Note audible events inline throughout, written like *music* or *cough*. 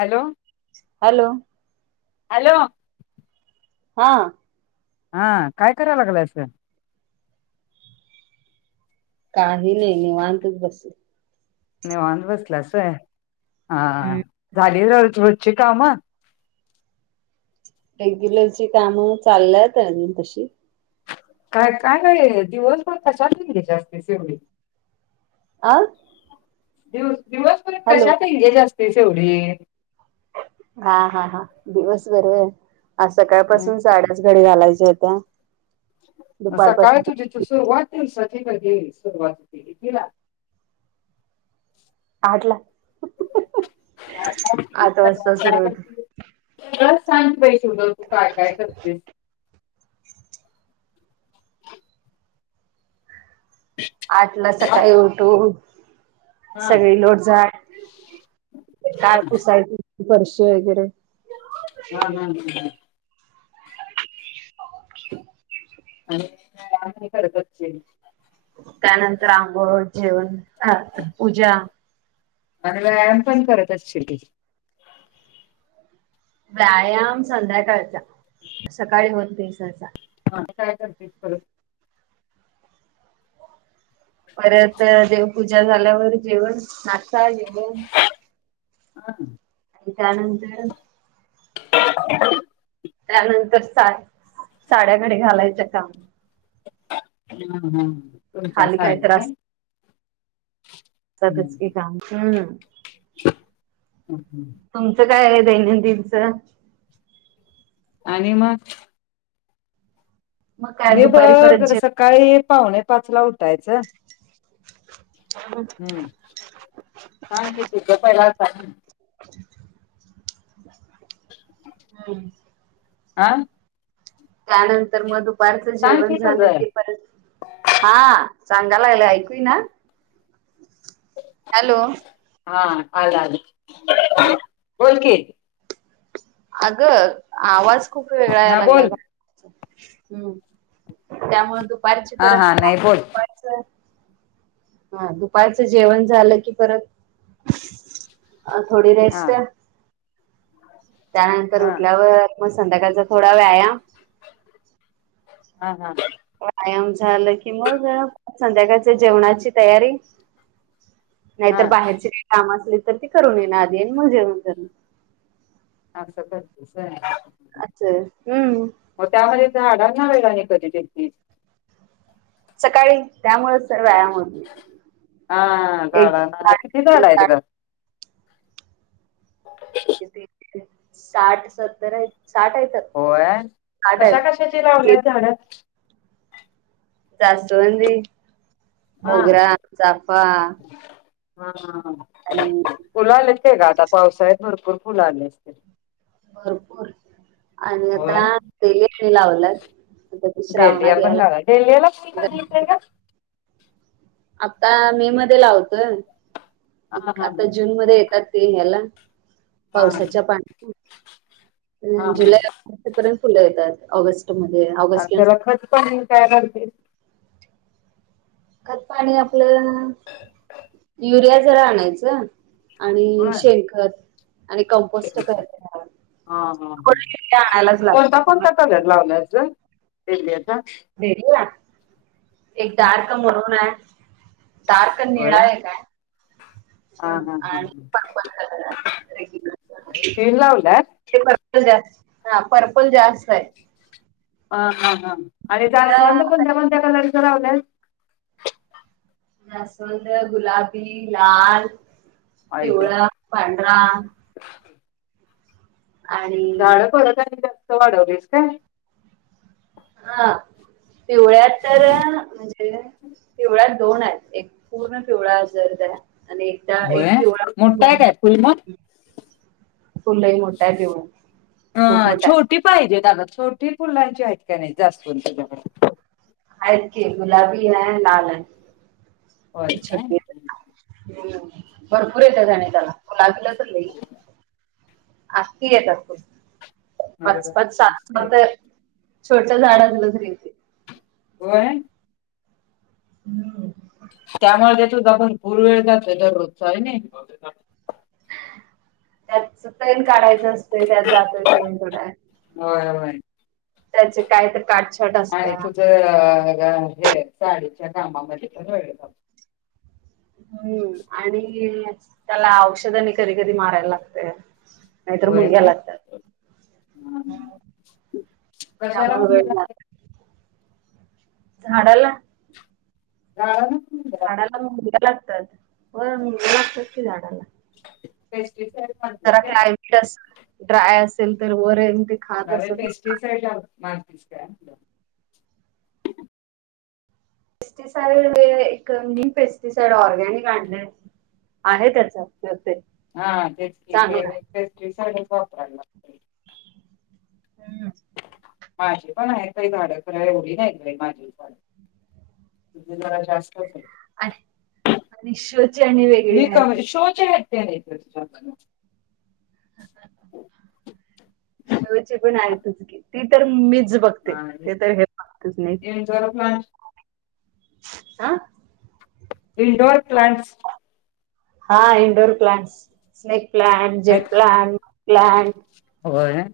Hello hello hello हा हा काय कराय लागलास? काही नाही निवांतच बसले. निवांत बसलायास आहे हा झाली रो रोजची कामं? रेग्युलरची कामं चालल्यात अजून तशी. काय काय नाहीय दिवसभर तशाच गेली जास्तीच एवढी. आं दिवस दिवसभर कशात ऐंगेज असतेस एवढी? हा हा हा दिवस बरं आहे आज सकाळ पाासून साड्या घडी घालायचे होत्या. सकाळ दुपारपासून तुझी तू सुरुवात दिवसाची कधी सुरुवात कितीला? आठ ला आठ वाजता सुरू होते. हिला सांग बाई *unintelligible* तू काय काय करते? आठला हा सकाळी उठून हा सगळी लोटझाट काय पुसायची फर्श वगैरे. हा हा हा. आणि काय *unintelligible* चेंज. त्यानंतर अंगोळ घेऊन पूजा. आणि व्यायाम पण करत असशील ती. व्यायाम संध्याकाळचा सकाळी होत दिवसाचा. हा आणि काय करतेस परत? परत देवपूजा झाल्यावर जेवण नाश्ता, जेवण. हां आणि त्यानंतर त्यानंतर सा साड्याकडे घडी घालायचं काम. हम्म हम्म तुमचा खाली साडी तर काय? हं, स्वतःच की काम हम्म. हं, हं. तुमचं काय आहे दैनंदिनचं? आणि मग मग काय मी दुपारी परत बघ जेवण सकाळी पावणे पाच ला उठायचं. *unintelligible* हम्म हा तर ते पहिलाच आहे. हम्म आं त्यानंतर मग दुपारचं सांग जेवण की झालं तुझं कि परत हा सांगाय लागले ऐकू ईना हॅलो. हा आला आल. बोलकीे. अगं आवाज खूप वेगळा हा यायला लागलाय बोल बाहेरचा हम्म. त्यामुळे दुपारची हा परत हा काम नाही बोल पण हा दुपारचं जेवण झालं की परत अ थोडी हा रेस्ट. त्यानंतर हा उठल्यावर मग संध्याकाळचा थोडा व्यायाम. हा हा हं. व्यायाम झालं कि मग संध्याकाळच्या जेवणाची तयारी. हा नाहीतर बाहेरची काही काम असलीत तर ती करून येणार आधी आणि मग जेवण करणार. अस करतीस वय हा हा. अस हम्म. मग त्यामध्ये झाडांना वेळ आणि कधी देतीस? सकाळी त्यामुळंच तर व्यायाम हा होतय एक दिवस झाडांना आड किती एक झाड दिवस आहेत ग आड. साठ सत्तर आहेत साठ आहेत. होय साठ कशा आहेत कशाची लावल्यात झाडं? जास्वंदी, हा मोगरा, हा चाफा. हा हा हम्म. आणि फुलं आल्यात काय ग आता पावसाळ्यात भरपूर फुल आले असतील. भरपूर आणि आता होय. डेलिया आणि लावल्यात. डेलीया पण लावय डेलीयाला फुल कधी येतयं गणपती. गं? आता मे मध्ये लावतोय हा हा आता जून मध्ये येतात ते ह्याला हा. पावसाच्या पाण्यातून हा अं हा जुलै ऑगस्ट पर्यंत फुलं येतात ऑगस्ट मध्ये ऑग आणि त्याला खत पाणी काय घालतीस? खत पाणी आपलं युरिया जरा आणायचं. आणि होय. शेणखत आणि कमपोस्ट करायच घरात. हा हा ह लागतं कोणता थोडं कोणता कलर लावलियास ग डेलियाचा? डेरिया एक डार्क मरून आहे. डार्क होय. निळा एक आहे. हा हा हा आणि पर्पल कलर ह रेग्युलर ते लावलियास. पर्पल जास्त हा पर्पल जास्त आहे. अ हा हा आणि जास्वंद कोणत्या कोणत्या कलरचं लावलंय? जास्वंद गुलाबी, लाल, आई ग पिवळा, पांढरा. आणि झाडं परत आणि जास्त वाढवलीस काय? हा पिवळ्यात तर म्हणजे पिवळ्या दोन आहेत एक पूर्ण पिवळाय जर जरा आणि एक त्या होय एक मोठा पिवळा आहे काय फुल मग? *unintelligible* फुल लई मोठा त्यो अ खूप मोठा आहे. छोटी पाहिजेत अगं छोटी फुलांची आहेत काय नाही जास्वंदी *unintelligible* आहेत की गुलाबी हाय लाल हाय. होय ती काय छोटी आहेत. हम्म. भरपूर येत्यात आणि त्याला *unintelligible* तर लई. अख्खी येतात *unintelligible* बरोबर पाच पाच, सात मस्त आहे सात तर की छोट झाड असलं तरी. होय. हम्म. त्यामुळं ते तुझा भरपूर वेळ जातोय दररोजचा होय नाई. त्यात तैन काढायचं असतंय त्यात जातोयचं वेळ थोडा. होय, होय. त्या काय तर काटछाट आणि असत्या तुझं हे साडीच्या कामामध्ये पण वेगळ लाग हम्म आणि त्याला औषध आणि कधी कधी मारायला लागतंय. नाहीतर होय मुंग्या काय लागतात. कशाला त्यामुळं म्हणजे वेळ मार झाडाला आ? झाडाला मुंग्या लागतात? होय मुंग्या लागतात की झाडांना. *unintelligible* तरी पण जरा क्लायमेट असेल ड्राय असेल तर वर *unintelligible* न्हव पेस्टिसाईडला मारतीस काय म्हटलं? पेस्टिसाईड एक नीमपेस्टिसाइड ऑर्गॅनिक आणलंय. आहे त्याच ते हा तेच की ते चांगला आहे. पेस्ट्रीसाईडच वापराय लागते. हम्म. माझी पण आहेत बाई झाडं खर एवढी नाही बाई माझी पण. तुझी जरा जास्त आहेत. आणि आणि शोची आणि वेगळी हायत. शोची हायत. ते आहेत *unintelligible* आमचं. शोची पण आहेतच की, ती तर मीच बघ हा आणि *unintelligible* आ? इंडोर प्लांट्स हा इंडोर प्लाॅंट्स, स्नेक प्लाॅंट, आहेत जेट का? प्लांट, प्लाॅंट होय.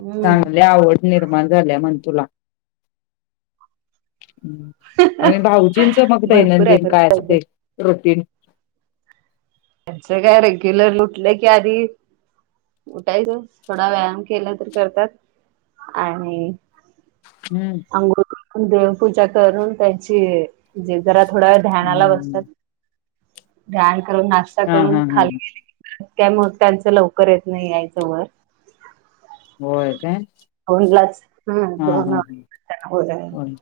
हम्म. चांगली आवड निर्माण झाल्या म्हण तुला. हम्म आणि भाऊजींचं मग भरपूर आहे दैनंदिन काय भरपूर आहे. असते रूटीन? त्यांचं काय रेग्युलर उठलं की आधी उठायचं थोडा व्यायाम केला तर करतात आणि हम्म. अंघोळ करून, देवपूजा करून त्यांची जे जरा थोड्या वेळ ध्यानाला बसतात. हम्म. ध्यान करून, नाश्ता हा करून हा हा खाली गेले की मग काय त्यांचं लवकर येत नाही यायच वर. *inaudible* होय काय *unintelligible* हं हा दोन हा वाजतात त्यांना वर यायला. होय.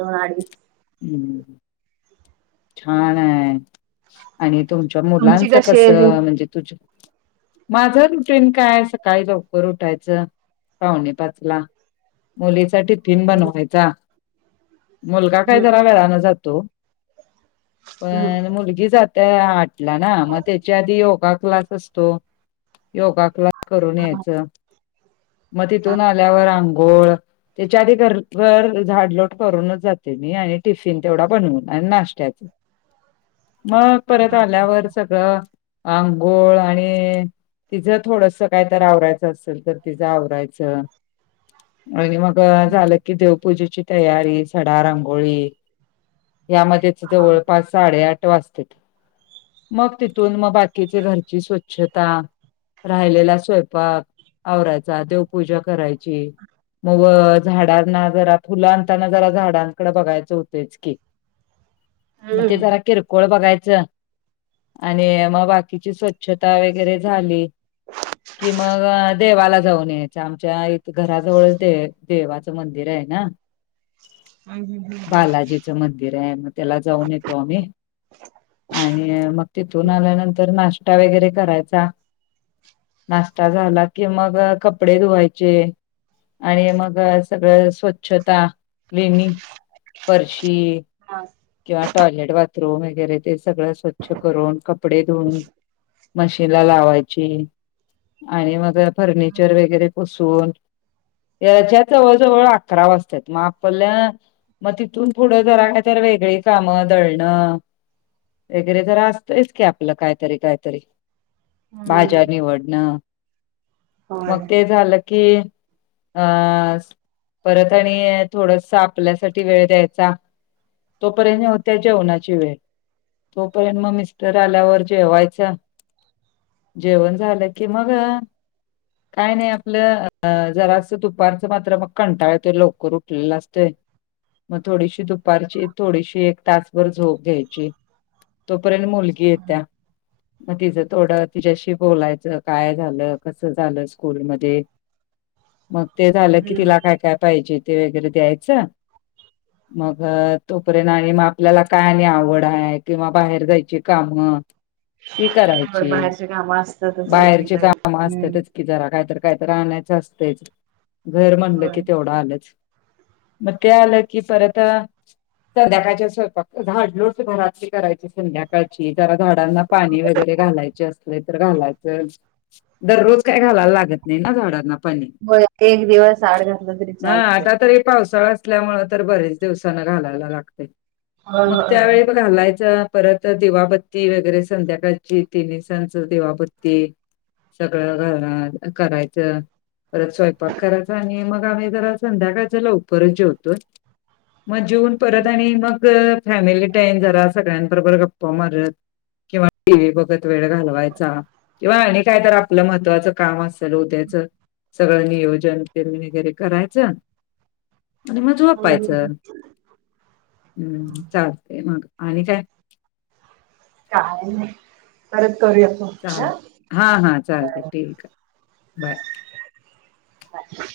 दोन अडीच हम्म, छाान आहे. आणि तुमच्या तुमची मुलांच कशी आहे अजून? कसं म्हणजे तुझं माझ रुटीन काय सकाळी लवकर उठायचं पावणे पाचला. मुलीचा टिफिन बनवायचा, मुलगा काय हम्म जरा वेळाानं जातो. होय हम्म आणि मुलगी जाते आठला ना मग त्याच्या आधी योगा क्लास असतो. योगा क्लास करून यायचं म तिथून आल्यावर आंघोळ त्याच्या आधी घर घर झाडलोट करूनच जा ते मी आणि टिफिन तेवढा बनवून आणि नाश्त्याच मग परत आल्यावर सगळं आंघोळ आणि तिझं थोडस काहीत आवरायचं असेल, तर तिच आवरायचं आणि मग झालं की देवपूजेची तयारी सडा, रांगोळी. यामध्येच जवळपास साडेआठ वाजतेत. मग तिथून मग बाकीचे घरची स्वच्छता. राहिलेला स्वयंपाक आवरायचा, देवपूजा करायची. मग व झाडांना जरा फुलं आणताना जरा झाड दानकड बघायच होतेच की मग ते हम्म जरा किरकोळ बघायचं आणि मग बाकीची स्वच्छता वगैरे झाली. कि मग देवाला जाऊन यायच आमच्या इथं घराजवळ देणंदेवाचं मंदिर आहे ना. अम हम्म. बालाजीचं मंदिर आहे म त्याला जाऊन येतो आम्ही आणि मग तिथून आल्यानंतर नाश्ता वगैरे करायचा. नाश्ता झाला की मग कपडे धुवायचे आणि मग सगळं स्वच्छता वेणी फरशी किंवा टॉयलेट बाथरूम वगैरे ते सगळं स्वच्छ करून कपडे धुऊन मशीन ला लावायची आणि म त्या फर्निचर वगैरे पु सुन याच्यात जवळ-जवळ अकरा वाजत्यात म आपल्या मग तिथून पुढं जर आहे तर वेगळी कामं दळणं वगैरे तर असतोयच की आपलं काहीतरी काहीतरी भाज्या हम्म निवडणं होय मग ते झालं की अस परत आणि थोडसा आ पल्यासाठी वेळ द्यायचा तोपर्यंत होत्या जेवणाची वेळ. तोपर्यंत मग मिस्टर आल्यावर जेवायचा. जेवण झालं की मगा काय नाही आपलं जरासं दुपारचं मात्र मग कंटाळ येतोय लवकर उठलेलं असतंय मग थोडीशी दुपारची थोडीशी एक तासभर झोप घ्यायची. तोपर्यंत मुलगी येत्या म तीजं थोडं तिच्याशी बोलायचं काय झालं कस झालं स्कूलमध्ये. मग ते झालं की हम्म तिला काय काय पाहिजे ते वगैरे द्यायचं. मग तोपर्यंत आणि म आपल्याला काय आणि आवड आहे किंवा बाहेर जायची कामं ती होय करायची बाहेरचे काम असतातच बाहेरचे रेग्युलर कामं हम्म असतेतच कि जरा काहीत कायतरी आणायचं असतोयच घर म्हणलं की होय तेवढं आलंच मग ते आलं की परत संध्याकाळच्या स्वरपाक झाडलोट घरातली करायची संध्या काळची जरा झाडांना पाणी वगैरे घालायचे असले तर घालायचं. दररोज काय घालायला लागत नाही ना झाडांना पाणी होय एक दिवस आड घातलं तरी हा चालतंय. आता तर पावसाळास ल्यामुळे तर बरेच दिवसान घालायला लागते मग त्यावेळी अ पण घालायच परत दिवाबत्ती वगैरे संध्याकाळची तिनी सांचा दिवाबत्ती सगळं घरनार करायचं परत स्वयंपाक करायचा आणि मग आम्ही जरा संध्याकाळच्या लवकरच जेवतोय. मग जऊून परत आणि मग फॅमिली टाइम जरा सगळ्यां बरोबर गप्पा मारत किंवा टी व्ही बघत वेळ घालवायचा. किंवा आणि काय तर आपलं महत्त्वाचं काम असेल ओतायचं. सगळं नियोजन तेन वगैरे करायचं आणि म झोपायचं हम्म चालतेय मग आणि काय काय नाही परत करूया फोन. चाल हा. हा हा चालते बर. ठीक आहे बाय. बाय